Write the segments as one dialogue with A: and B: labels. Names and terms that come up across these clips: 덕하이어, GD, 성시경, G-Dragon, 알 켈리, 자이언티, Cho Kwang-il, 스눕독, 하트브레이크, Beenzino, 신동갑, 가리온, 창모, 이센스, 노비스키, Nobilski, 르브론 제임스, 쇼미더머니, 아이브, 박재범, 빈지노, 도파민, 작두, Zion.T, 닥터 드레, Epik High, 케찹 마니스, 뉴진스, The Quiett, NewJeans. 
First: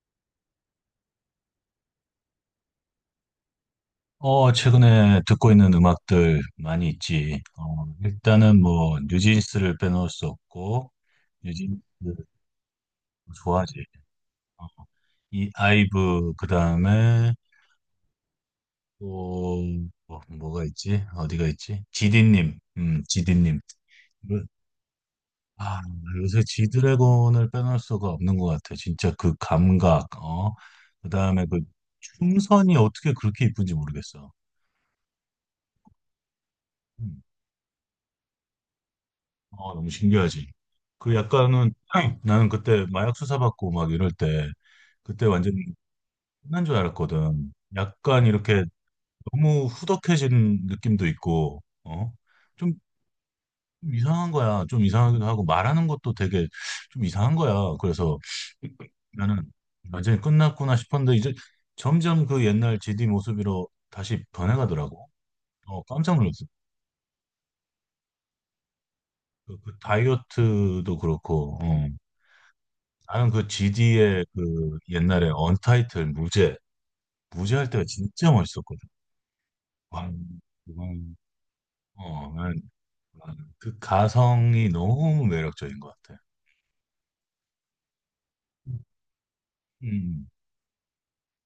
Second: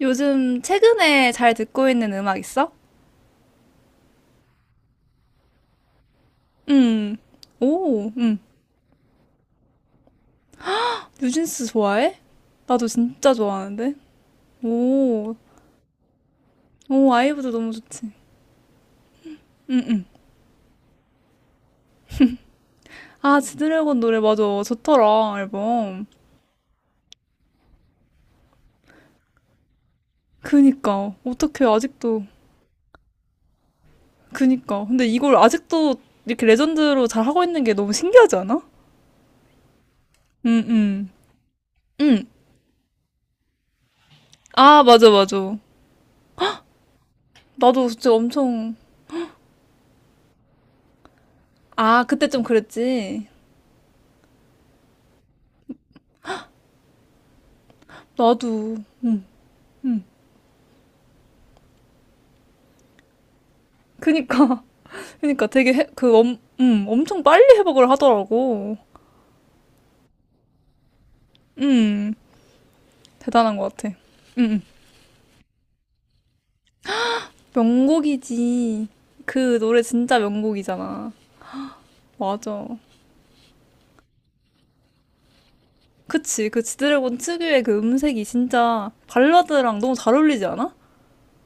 A: 요즘 최근에 잘 듣고 있는 음악 있어?
B: 최근에 듣고 있는 음악들 많이
A: 음.
B: 있지.
A: 오,
B: 일단은 뭐, 뉴진스를 빼놓을 수 없고,
A: 뉴진스
B: 뉴진스
A: 좋아해? 나도 진짜
B: 좋아하지.
A: 좋아하는데.
B: 어,
A: 오,
B: 이 아이브, 그
A: 오,
B: 다음에
A: 아이브도 너무 좋지.
B: 또, 뭐, 뭐가 있지? 어디가 있지? 지디님,
A: 아,
B: 지디님.
A: 지드래곤 노래 맞아.
B: 요-
A: 좋더라,
B: 아,
A: 앨범.
B: 요새 지드래곤을 빼놓을 수가 없는 것 같아. 진짜 그 감각, 그
A: 그니까.
B: 다음에 그
A: 어떻게 아직도.
B: 춤선이 어떻게 그렇게 이쁜지 모르겠어.
A: 그니까. 근데 이걸 아직도 이렇게 레전드로
B: 음.
A: 잘 하고 있는 게 너무 신기하지 않아?
B: 너무 신기하지.
A: 응, 응.
B: 그 약간은
A: 응.
B: 나는 그때 마약 수사받고 막 이럴 때
A: 아, 맞아,
B: 그때 완전
A: 맞아.
B: 끝난 줄 알았거든.
A: 나도 진짜
B: 약간 이렇게
A: 엄청.
B: 너무 후덕해진 느낌도 있고,
A: 아,
B: 어?
A: 그때 좀
B: 좀
A: 그랬지.
B: 이상한 거야. 좀 이상하기도 하고 말하는 것도 되게 좀 이상한 거야. 그래서
A: 나도.
B: 나는 완전히 끝났구나 싶었는데 이제 점점 그 옛날 GD 모습으로 다시
A: 그니까.
B: 변해가더라고.
A: 그러니까 되게
B: 깜짝 놀랐어.
A: 엄청 빨리 회복을 하더라고.
B: 그 다이어트도 그렇고.
A: 음,
B: 나는 그
A: 대단한 것 같아.
B: GD의
A: 음, 음.
B: 그 옛날에 언타이틀 무제 무제 할 때가 진짜
A: 명곡이지.
B: 멋있었거든.
A: 그 노래
B: 와,
A: 진짜 명곡이잖아.
B: 이건 어, 난,
A: 맞아.
B: 난그 가성이 너무 매력적인 것 같아.
A: 그치, 그 지드래곤 특유의 그 음색이
B: 음,
A: 진짜 발라드랑 너무 잘
B: 음.
A: 어울리지 않아?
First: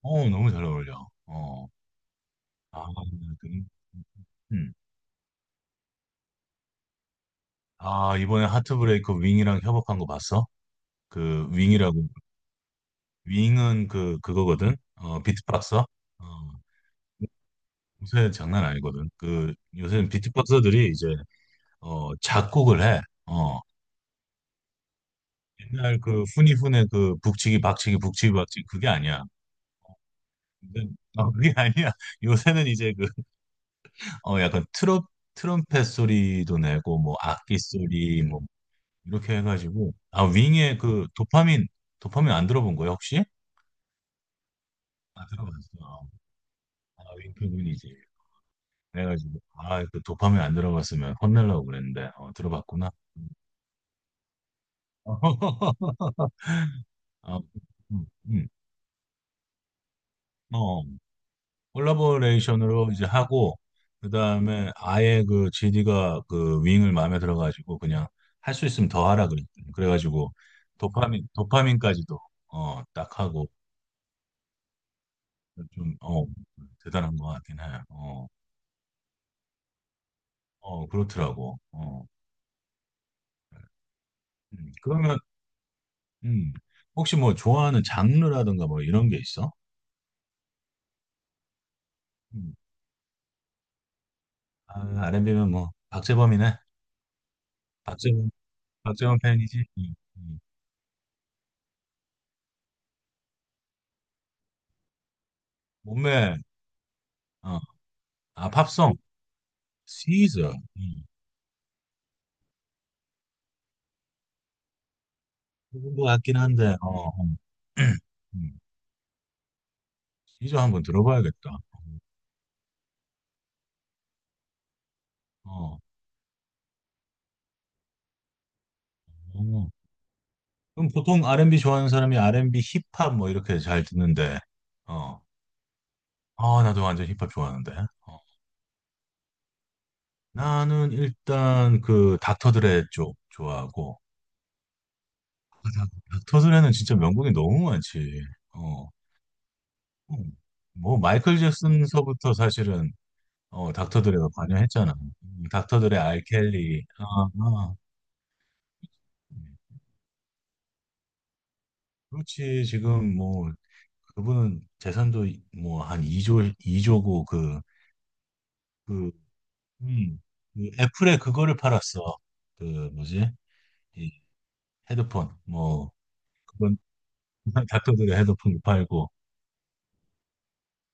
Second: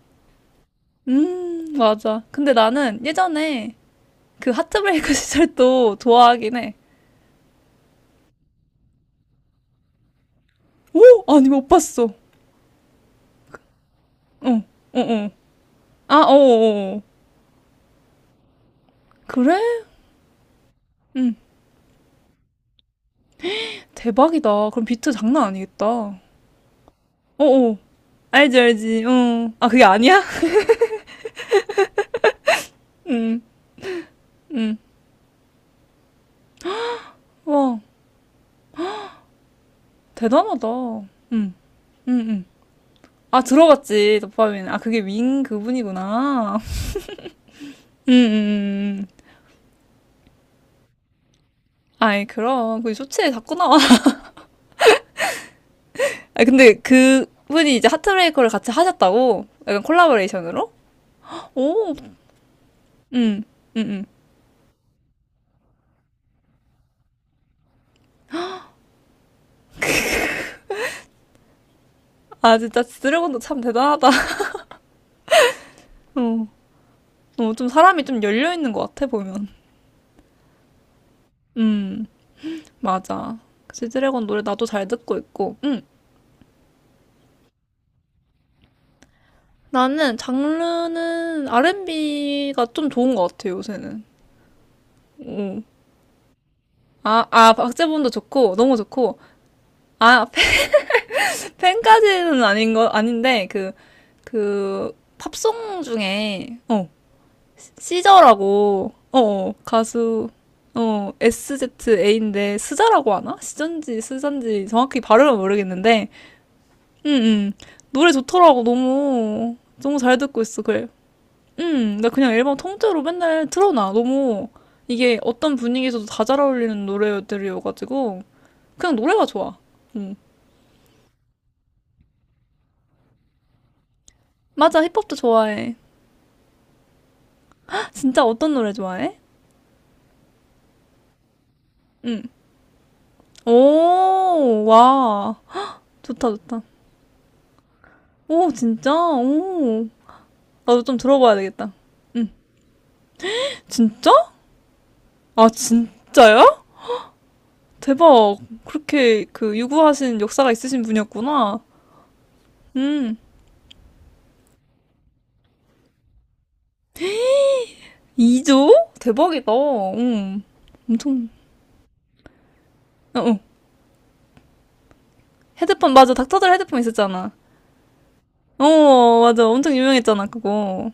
B: 너무 잘 어울려.
A: 맞아. 근데
B: 아,
A: 나는
B: 그,
A: 예전에 그
B: 음.
A: 하트브레이크 시절도 좋아하긴 해.
B: 아, 이번에 하트브레이크 윙이랑 협업한 거 봤어?
A: 오!
B: 그
A: 아니, 못 봤어.
B: 윙이라고
A: 어,
B: 윙은 그거거든.
A: 어, 어.
B: 비트박서.
A: 아,
B: 어,
A: 어, 어, 어.
B: 요새 장난 아니거든. 그
A: 그래?
B: 요새는 비트박서들이 이제
A: 응.
B: 작곡을 해. 어,
A: 대박이다. 그럼 비트 장난
B: 옛날
A: 아니겠다.
B: 그 후니훈의 그 북치기
A: 어어.
B: 박치기 북치기
A: 알지,
B: 박치기 그게
A: 알지.
B: 아니야.
A: 어. 아, 그게 아니야?
B: 근데- 그게 아니야. 요새는 이제 그 약간 트롯 트럼펫 소리도 내고 뭐 악기
A: 와,
B: 소리 뭐 이렇게 해가지고
A: 대단하다.
B: 윙의 그
A: 응, 응,
B: 도파민 도파민
A: 응.
B: 안 들어본 거야, 혹시?
A: 아, 들어봤지, 도파민. 아, 그게 윙
B: 들어봤어. 어,
A: 그분이구나.
B: 윙크군이지.
A: 응, 응, 응. 응.
B: 그래가지고 그 도파민 안 들어봤으면 혼내려고 그랬는데
A: 아이, 그럼.
B: 들어봤구나.
A: 그 쇼츠에 자꾸 나와. 아, 근데 그
B: 어,
A: 분이 이제
B: 음,
A: 하트브레이커를
B: 음.
A: 같이 하셨다고? 약간
B: 어,
A: 콜라보레이션으로?
B: 어.
A: 오,
B: 콜라보레이션으로 이제
A: 응,
B: 하고
A: 응, 응.
B: 그다음에 아예 그 GD가 그 윙을 마음에 들어가지고 그냥 할 수 있으면 더 하라 그랬 그래가지고 도파민 도파민까지도
A: 아, 진짜
B: 딱
A: 드래곤도
B: 하고
A: 참 대단하다.
B: 좀
A: 어,
B: 대단한 것
A: 어,
B: 같긴 해.
A: 좀 사람이 좀
B: 어,
A: 열려있는 것 같아, 보면.
B: 그렇더라고.
A: 음, 맞아. 그치, 드래곤 노래 나도 잘
B: 그러면
A: 듣고 있고. 응.
B: 음 혹시 뭐 좋아하는 장르라든가 뭐 이런 게 있어?
A: 나는 장르는
B: 음,
A: R&B가 좀 좋은 것 같아요, 요새는.
B: R&B면
A: 음.
B: 뭐 박재범이네.
A: 아, 아, 박재범도
B: 박재범
A: 좋고, 너무 좋고,
B: 박재범 팬이지.
A: 아, 팬, 팬까지는 아닌 거, 아닌데, 팝송
B: 몸매
A: 중에,
B: 어아
A: 시저라고,
B: 팝송
A: 가수,
B: 시저
A: SZA인데, 스자라고 하나? 시전지, 스잔지, 정확히 발음은
B: 부분 것
A: 모르겠는데,
B: 같긴 한데,
A: 응, 응. 음. 노래
B: 음,
A: 좋더라고, 너무. 너무 잘 듣고
B: 이제
A: 있어.
B: 한번
A: 그래.
B: 들어봐야겠다.
A: 나 그냥 앨범 통째로 맨날 틀어놔. 너무 이게 어떤
B: 어,
A: 분위기에서도 다 잘 어울리는 노래들이어가지고 그냥 노래가 좋아.
B: 어.
A: 음.
B: 그럼 보통 R&B 좋아하는 사람이 R&B 힙합 뭐 이렇게 잘 듣는데,
A: 맞아, 힙합도
B: 어,
A: 좋아해.
B: 나도 완전 힙합 좋아하는데. 어.
A: 진짜 어떤 노래 좋아해?
B: 나는 일단 그
A: 응
B: 닥터 드레 쪽 좋아하고,
A: 오, 와. 좋다,
B: 닥터
A: 좋다.
B: 드레는 진짜 명곡이 너무 많지.
A: 오,
B: 어,
A: 진짜? 오.
B: 음.
A: 나도 좀
B: 뭐
A: 들어봐야
B: 마이클
A: 되겠다. 응
B: 잭슨서부터 사실은 닥터
A: 진짜?
B: 드레가 관여했잖아.
A: 아,
B: 닥터 드레, 알
A: 진짜요?
B: 켈리,
A: 대박. 그렇게 그
B: 음.
A: 유구하신 역사가 있으신 분이었구나.
B: 그렇지. 지금
A: 음.
B: 뭐 그분은 재산도 뭐 한 2조 2조고 그
A: 이조
B: 그
A: 대박이다.
B: 음,
A: 음.
B: 그 애플에
A: 엄청
B: 그거를 팔았어. 그
A: 어,
B: 뭐지?
A: 어.
B: 이 헤드폰
A: 헤드폰
B: 뭐
A: 맞아, 닥터들
B: 그건
A: 헤드폰 있었잖아.
B: 닥터들의 헤드폰을 팔고
A: 어 맞아, 엄청 유명했잖아 그거.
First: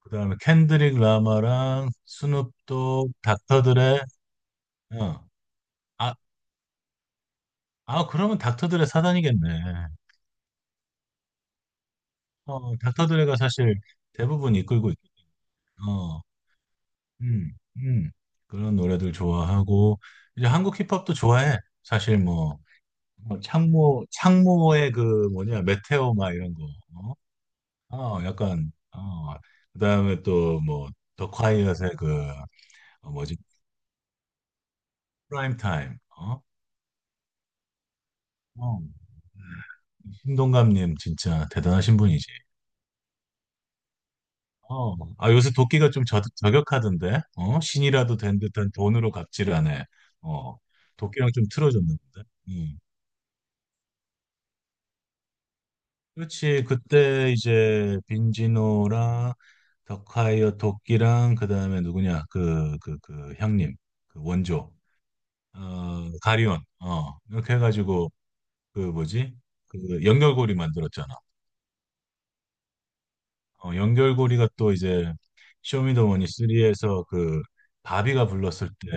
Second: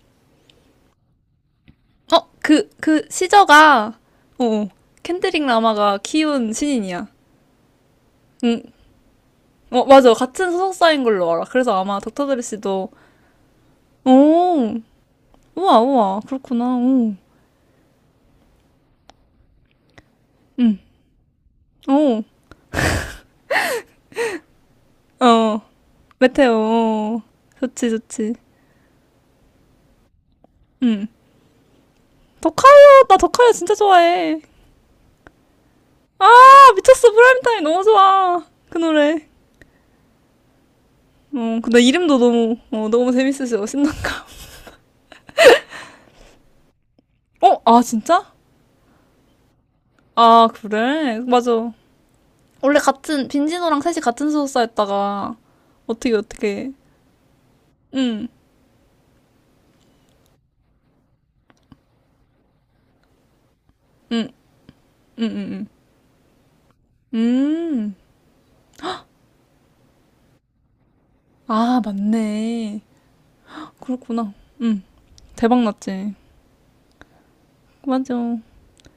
B: 그다음에 켄드릭 라마랑
A: 어 그
B: 스눕독
A: 시저가
B: 닥터들의
A: 어 어.
B: 어,
A: 캔드릭 라마가
B: 아,
A: 키운 신인이야.
B: 그러면
A: 응.
B: 닥터들의 사단이겠네.
A: 어 맞아, 같은 소속사인 걸로 알아. 그래서 아마 닥터들 씨도
B: 닥터들의가 사실 대부분
A: 오
B: 이끌고 있,
A: 우와 우와
B: 어
A: 그렇구나. 오.
B: 음, 음. 그런 노래들 좋아하고 이제
A: 응.
B: 한국 힙합도 좋아해. 사실
A: 오.
B: 뭐, 창모의 그
A: 어
B: 뭐냐 메테오 막
A: 메테오.
B: 이런 거. 어,
A: 어. 좋지 좋지.
B: 약간 그다음에 또 뭐
A: 응.
B: 더 콰이엇의 그,
A: 더카이야, 나
B: 뭐지?
A: 더카이야 진짜 좋아해.
B: 프라임 타임.
A: 아 미쳤어, 프라임타임 너무 좋아 그
B: 어
A: 노래.
B: 신동갑님 진짜
A: 근데
B: 대단하신
A: 이름도
B: 분이지.
A: 너무 너무 재밌으셔, 신난가.
B: 요새 도끼가 좀 저격하던데.
A: 어? 아,
B: 신이라도
A: 진짜?
B: 된 듯한 돈으로 갑질하네.
A: 아,
B: 어,
A: 그래?
B: 도끼랑 좀
A: 맞아.
B: 틀어졌는데.
A: 원래 같은, 빈진호랑 셋이 같은 소속사였다가, 어떻게,
B: 그렇지.
A: 어떻게.
B: 그때 이제
A: 응,
B: 빈지노랑 덕하이어 도끼랑 그다음에 누구냐? 그 형님. 그
A: 응,
B: 원조.
A: 응, 응, 응.
B: 가리온.
A: 응.
B: 이렇게 해
A: 음.
B: 가지고 그 뭐지? 그 연결고리 만들었잖아.
A: 아, 맞네. 그렇구나.
B: 연결고리가 또
A: 응.
B: 이제
A: 대박 났지.
B: 쇼미더머니 3에서 그
A: 맞아.
B: 바비가 불렀을 때,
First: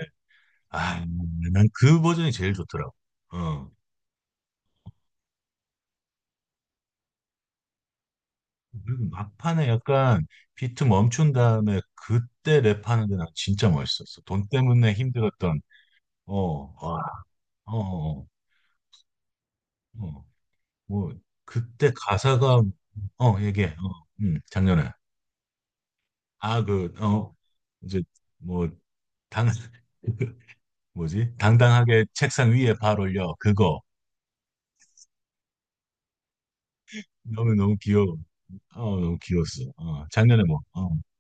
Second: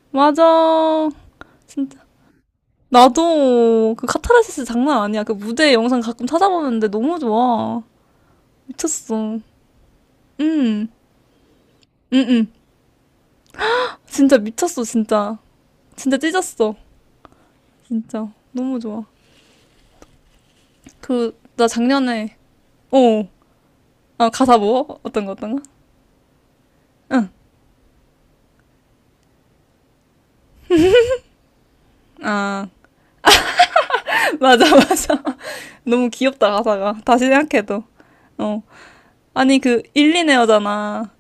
B: 아,
A: 맞아.
B: 난
A: 진짜.
B: 그 버전이 제일 좋더라고. 어.
A: 나도 그 카타르시스 장난 아니야. 그 무대 영상 가끔 찾아보는데 너무 좋아.
B: 그리고
A: 미쳤어.
B: 막판에 약간 비트
A: 응,
B: 멈춘 다음에
A: 응, 응.
B: 그때 랩하는 게 난 진짜 멋있었어.
A: 진짜
B: 돈
A: 미쳤어,
B: 때문에
A: 진짜.
B: 힘들었던.
A: 진짜
B: 어,
A: 찢었어.
B: 와, 어, 어,
A: 진짜. 너무 좋아.
B: 어, 뭐
A: 그, 나
B: 그때
A: 작년에,
B: 가사가
A: 어,
B: 얘기해.
A: 아, 가사
B: 작년에
A: 뭐? 어떤 거, 어떤 거?
B: 아 그
A: 응,
B: 어 이제 뭐 당, 뭐지? 당당하게 책상
A: 아,
B: 위에 발 올려. 그거.
A: 맞아, 맞아. 너무 귀엽다, 가사가. 다시
B: 너무 너무
A: 생각해도.
B: 귀여워.
A: 어.
B: 너무
A: 아니,
B: 귀여웠어.
A: 그,
B: 작년에 뭐,
A: 일리네어잖아.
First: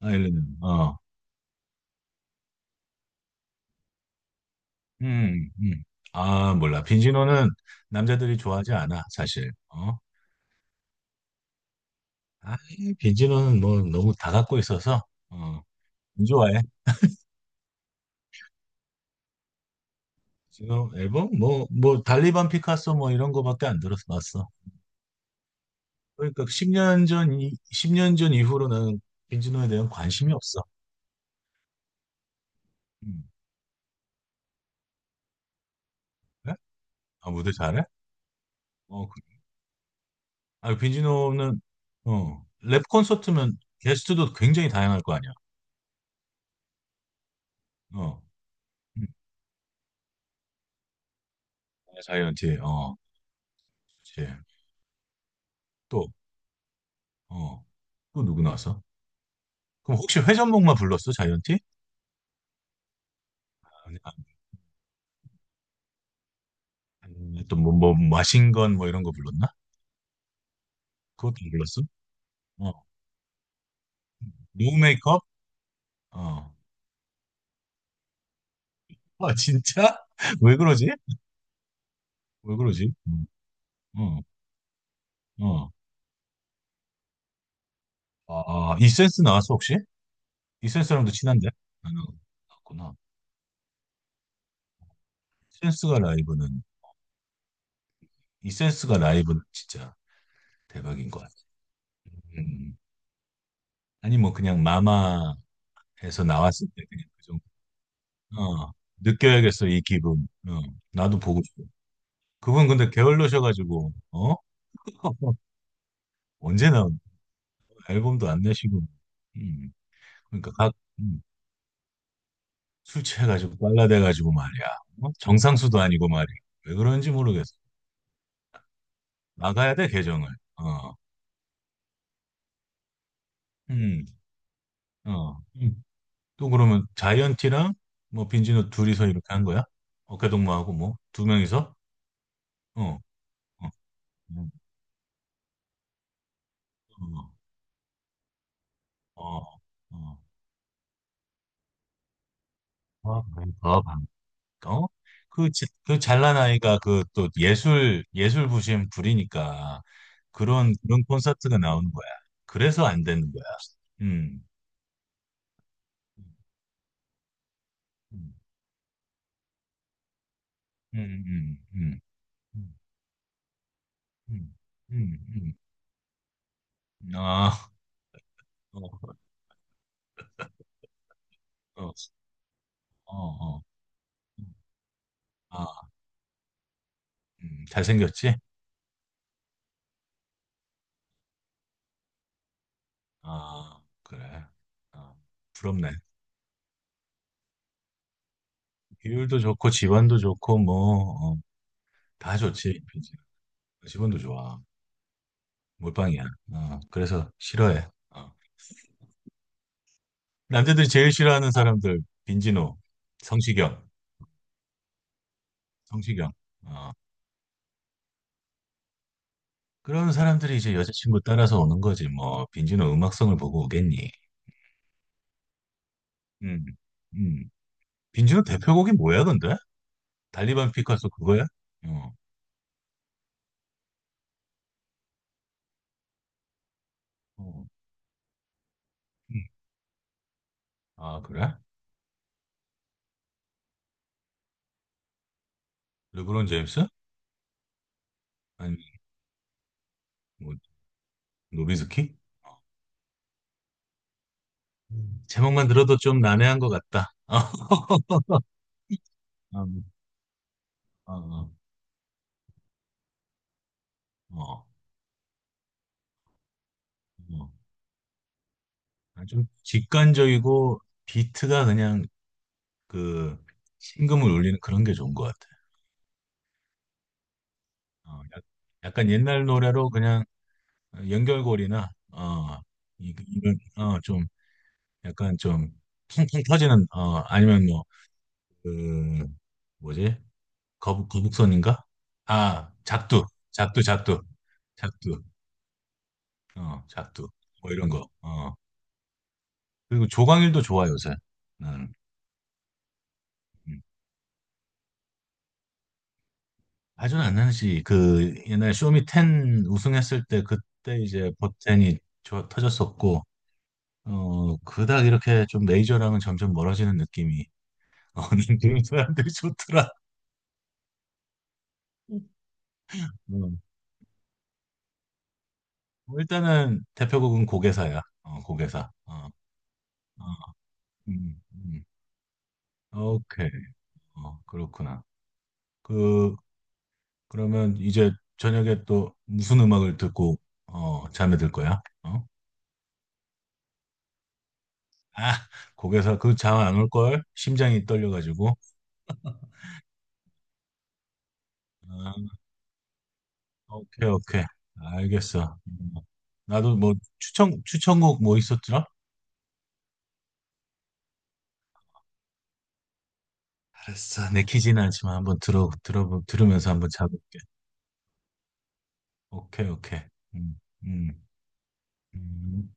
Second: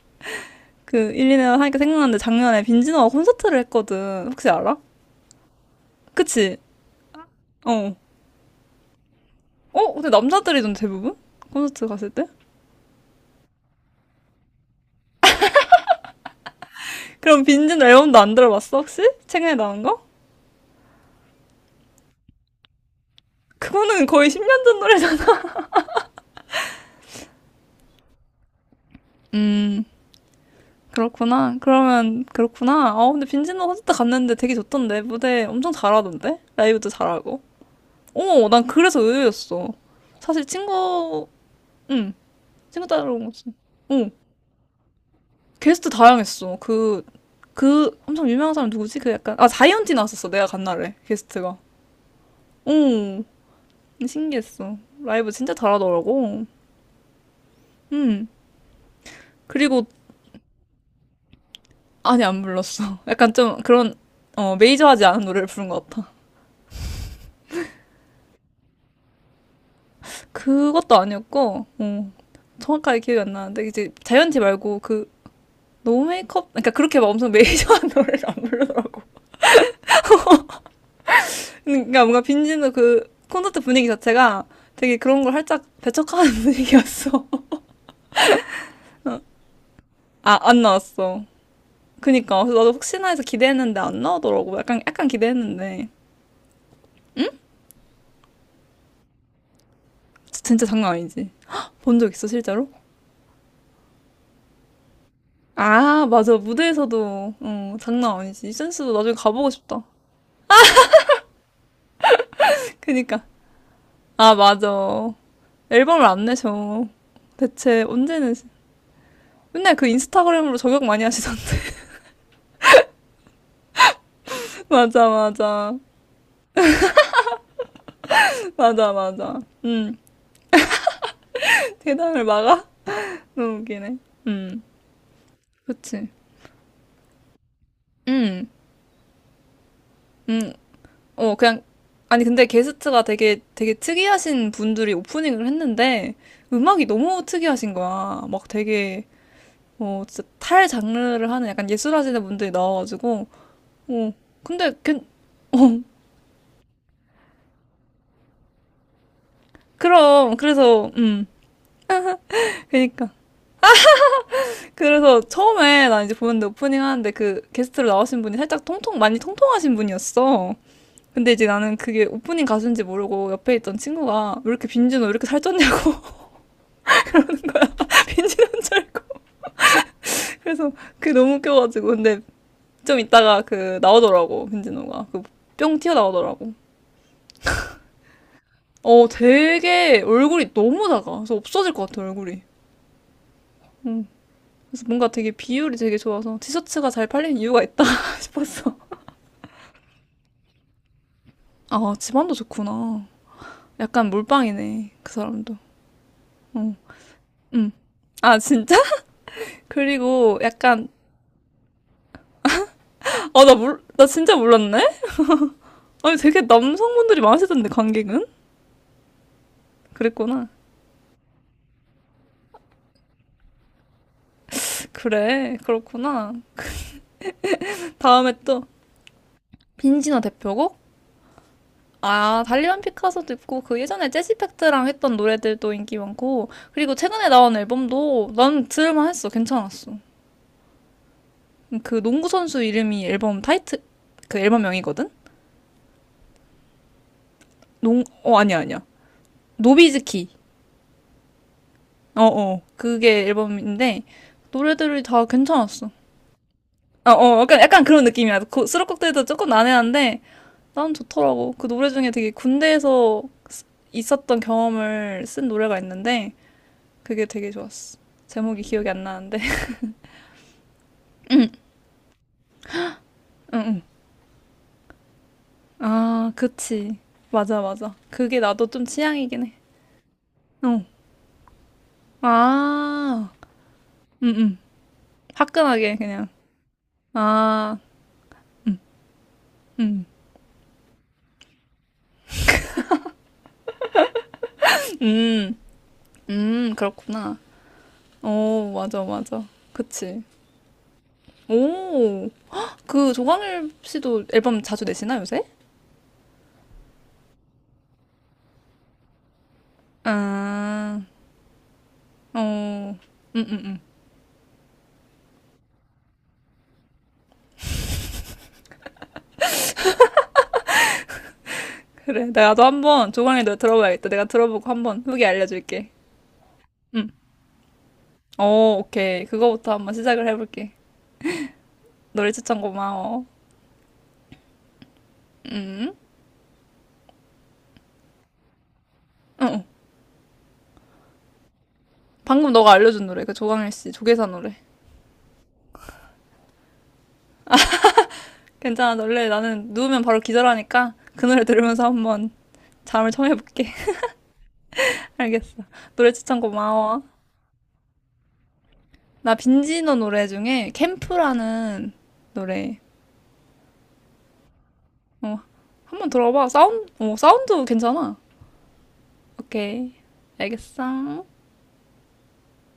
B: 아일랜드.
A: 그, 일리네어 하니까 생각났는데 작년에 빈지노가 콘서트를 했거든. 혹시 알아?
B: 음, 음. 아,
A: 그치?
B: 몰라. 빈지노는
A: 어.
B: 남자들이 좋아하지 않아, 사실.
A: 어?
B: 어?
A: 근데 남자들이던 대부분? 콘서트 갔을 때?
B: 아, 빈지노는 뭐 너무 다 갖고 있어서, 어, 안 좋아해.
A: 그럼 빈지노 앨범도 안 들어봤어, 혹시? 최근에 나온 거?
B: 지노 앨범? 뭐, 달리반 피카소 뭐 이런 거밖에 안
A: 그거는 거의
B: 들어봤어.
A: 10년 전 노래잖아.
B: 그러니까 10년 전, 10년 전 이후로는 빈지노에
A: 음.
B: 대한 관심이 없어.
A: 그렇구나. 그러면 그렇구나. 아 근데
B: 음.
A: 빈지노 콘서트 갔는데 되게 좋던데, 무대 엄청 잘하던데,
B: 그래?
A: 라이브도
B: 아,
A: 잘하고.
B: 무대 잘해?
A: 어 난 그래서
B: 어, 그-
A: 의외였어. 사실 친구
B: 빈지노는,
A: 응
B: 랩
A: 친구 따라온 거지.
B: 콘서트면
A: 어
B: 게스트도 굉장히 다양할 거 아니야.
A: 게스트 다양했어. 그
B: 어,
A: 엄청 유명한 사람 누구지?
B: 음.
A: 그 약간 아 자이언티 나왔었어, 내가 간 날에 게스트가.
B: 자이언티,
A: 어
B: 그치.
A: 신기했어. 라이브 진짜 잘하더라고.
B: 어. 또
A: 응
B: 누구 나왔어?
A: 그리고
B: 그럼 혹시 회 전목만 불렀어? 자이언티?
A: 아니 안 불렀어. 약간 좀 그런
B: 아니,
A: 어 메이저하지 않은 노래를 부른 것 같아.
B: 니 또 뭐, 마신건 뭐 이런 거 불렀나?
A: 그것도
B: 그것도 안
A: 아니었고,
B: 불렀어?
A: 어,
B: 어.
A: 정확하게 기억이 안 나는데, 이제 자이언티
B: 노
A: 말고 그,
B: 메이크업?
A: 노 메이크업,
B: 어.
A: 그러니까 그렇게 막 엄청 메이저한 노래를 안 부르더라고.
B: 아, 진짜? 왜 그러지?
A: 그러니까 뭔가
B: 왜
A: 빈지노
B: 그러지?
A: 그 콘서트 분위기
B: 어,
A: 자체가 되게 그런 걸 살짝
B: 어.
A: 배척하는 분위기였어.
B: 아, 이센스 나왔어, 혹시?
A: 아, 안
B: 이센스랑도
A: 나왔어.
B: 친한데? 아,
A: 그니까. 그래서 나도
B: 나왔구나.
A: 혹시나 해서 기대했는데 안 나오더라고. 약간, 약간 기대했는데.
B: 이센스가 라이브는, 이센스가 라이브는 진짜
A: 진- 짜 장난
B: 대박인 것
A: 아니지.
B: 같아.
A: 본 적 있어,
B: 음.
A: 실제로?
B: 음. 아니, 뭐, 그냥 마마에서
A: 아, 맞아.
B: 나왔을 때 그냥 그
A: 무대에서도,
B: 정도.
A: 어, 장난 아니지. 이
B: 어.
A: 센스도 나중에 가보고
B: 느껴야겠어, 이
A: 싶다.
B: 기분. 나도 보고 싶어. 그분 근데
A: 그니까.
B: 게을르셔가지고
A: 아,
B: 어?
A: 맞아. 앨범을 안
B: 언제
A: 내셔.
B: 나온.
A: 대체
B: 앨범도
A: 언제는
B: 안 내시고. 음,
A: 맨날 그
B: 그러니까
A: 인스타그램으로
B: 각.
A: 저격 많이
B: 음,
A: 하시던데.
B: 술 취해가지고 빨라대가지고 말이야.
A: 맞아,
B: 어?
A: 맞아.
B: 정상수도 아니고 말이야. 왜 그런지 모르겠어.
A: 맞아, 맞아.
B: 나가야 돼
A: 음.
B: 계정을. 어,
A: 대담을 막아? 너무 웃기네.
B: 음,
A: 음.
B: 어, 음.
A: 그치.
B: 또 그러면 자이언티랑 뭐
A: 음.
B: 빈지노 둘이서 이렇게 한 거야?
A: 음.
B: 어깨동무하고 뭐 두
A: 어, 그냥
B: 명이서?
A: 아니 근데
B: 어,
A: 게스트가 되게
B: 어,
A: 되게
B: 어,
A: 특이하신 분들이 오프닝을 했는데 음악이 너무 특이하신 거야. 막 되게
B: 어,
A: 어
B: 어,
A: 진짜 탈 장르를 하는 약간 예술하시는 분들이
B: 어.
A: 나와가지고
B: 아,
A: 어 근데
B: 어?
A: 괜
B: 그,
A: 어,
B: 그 잘난 아이가 그 또 예술 부심 부리니까
A: 그럼 그래서
B: 그런 콘서트가 나오는 거야. 그래서 안
A: 그러니까
B: 되는 거야. 음.
A: 그래서 처음에 나 이제 보는데, 오프닝 하는데 그 게스트로 나오신
B: 음,
A: 분이 살짝 통통 많이 통통하신 분이었어.
B: 음,
A: 근데 이제
B: 음,
A: 나는
B: 음,
A: 그게 오프닝 가수인지 모르고 옆에 있던 친구가 왜
B: 음,
A: 이렇게 빈지노 왜
B: 음,
A: 이렇게
B: 음.
A: 살쪘냐고
B: 음.
A: 빈지노인 줄
B: 어,
A: 알고 그래서 그게 너무 웃겨가지고,
B: 어,
A: 근데 좀
B: 어,
A: 이따가
B: 어.
A: 그 나오더라고, 빈지노가 그 뿅
B: 아,
A: 튀어나오더라고.
B: 잘생겼지?
A: 어 되게 얼굴이 너무 작아. 그래서 없어질 것 같아, 얼굴이.
B: 아,
A: 음.
B: 그래.
A: 그래서 뭔가
B: 아,
A: 되게 비율이
B: 부럽네.
A: 되게 좋아서 티셔츠가 잘 팔리는 이유가 있다 싶었어.
B: 비율도 좋고, 지원도 좋고, 뭐,
A: 아, 집안도
B: 다 좋지.
A: 좋구나.
B: 비지.
A: 약간
B: 지원도 좋아.
A: 몰빵이네, 그 사람도.
B: 몰빵이야.
A: 어,
B: 그래서
A: 응.
B: 싫어해.
A: 아, 진짜? 그리고 약간,
B: 남자들이 제일 싫어하는 사람들, 빈지노,
A: 아, 나 몰,
B: 성시경,
A: 나 진짜 몰랐네? 아니,
B: 성시경.
A: 되게
B: 어,
A: 남성분들이 많으시던데, 관객은?
B: 그런
A: 그랬구나.
B: 사람들이 이제 여자친구 따라서 오는 거지. 뭐, 빈지노 음악성을 보고 오겠니?
A: 그래, 그렇구나.
B: 음, 음.
A: 다음에
B: 빈지노
A: 또,
B: 대표곡이 뭐야, 근데?
A: 빈지노
B: 달리반
A: 대표곡?
B: 피카소 그거야? 어,
A: 아, 달리반 피카소도 있고, 그 예전에 재즈팩트랑 했던 노래들도 인기 많고, 그리고 최근에 나온
B: 어,
A: 앨범도 난 들을만 했어.
B: 음.
A: 괜찮았어.
B: 아, 그래?
A: 그 농구 선수 이름이 앨범 타이틀, 그 앨범명이거든?
B: 르브론 제임스?
A: 아니야,
B: 아니,
A: 아니야. 노비즈키.
B: 뭐, 노비스키? 어,
A: 어어. 그게 앨범인데 노래들이 다
B: 제목만
A: 괜찮았어.
B: 들어도 좀 난해한 것 같다.
A: 어어. 약간 약간 그런 느낌이야. 그 수록곡들도 조금 난해한데 난
B: 어, 어,
A: 좋더라고. 그 노래 중에 되게 군대에서 있었던
B: 어.
A: 경험을 쓴 노래가 있는데 그게
B: 어.
A: 되게 좋았어. 제목이 기억이 안 나는데.
B: 좀 직관적이고 비트가 그냥 그
A: 응. 응.
B: 심금을 울리는 그런 게 좋은 것 같아.
A: 아, 그치. 맞아, 맞아.
B: 어,
A: 그게
B: 약-
A: 나도 좀
B: 약간 옛날
A: 취향이긴 해.
B: 노래로 그냥
A: 어.
B: 연결고리나, 이,
A: 아.
B: 이런 좀
A: 응, 응.
B: 약간 좀
A: 화끈하게 그냥.
B: 퉁퉁 터지는, 아니면
A: 아.
B: 뭐그
A: 응
B: 뭐지? 거북선인가? 아, 작두. 작두 작두. 작두.
A: 음.
B: 작두.
A: 그렇구나.
B: 뭐 이런 거.
A: 어, 맞아, 맞아.
B: 그리고
A: 그치.
B: 조광일도 좋아 요새. 나는.
A: 오, 그 조광일
B: 음.
A: 씨도 앨범 자주 내시나, 요새?
B: 아주는 안 나지. 그 옛날 쇼미10 우승했을 때 그때
A: 아,
B: 이제 버텐이
A: 어,
B: 터졌었고.
A: 음, 음, 음.
B: 그닥 이렇게 좀 메이저랑은 점점 멀어지는 느낌이. 어는 그런 사람들이 좋더라.
A: 그래. 나도 한번 조광일 노래
B: 음.
A: 들어봐야겠다. 내가 들어보고 한번 후기 알려줄게.
B: 뭐 일단은
A: 응.
B: 대표곡은 고개사야.
A: 어,
B: 고개사.
A: 오케이. 그거부터 한번
B: 어,
A: 시작을 해볼게.
B: 음, 음.
A: 노래 추천 고마워.
B: 오케이. 그렇구나.
A: 응응.
B: 그, 그러면 이제 저녁에 또
A: 어,
B: 무슨
A: 어.
B: 음악을 듣고, 잠에 들 거야? 어?
A: 방금 너가 알려준 노래, 그 조광일 씨 조계사 노래.
B: 아, 고개사 그 잠 안 올 걸? 심장이 떨려가지고.
A: 괜찮아, 원래 나는 누우면 바로 기절하니까 그 노래 들으면서
B: 아,
A: 한번 잠을 청해볼게.
B: 오케이, 오케이. 알겠어.
A: 알겠어.
B: 음.
A: 노래 추천
B: 나도 뭐
A: 고마워.
B: 추천곡 뭐 있었더라?
A: 나 빈지노 노래 중에 캠프라는 노래.
B: 알았어. 내키지는 않지만
A: 어,
B: 한번
A: 한번 들어봐.
B: 들으면서 한번
A: 사운드, 어,
B: 잡을게.
A: 사운드 괜찮아.
B: 오케이,
A: 오케이.
B: 오케이. 음,
A: 알겠어.
B: 음, 음.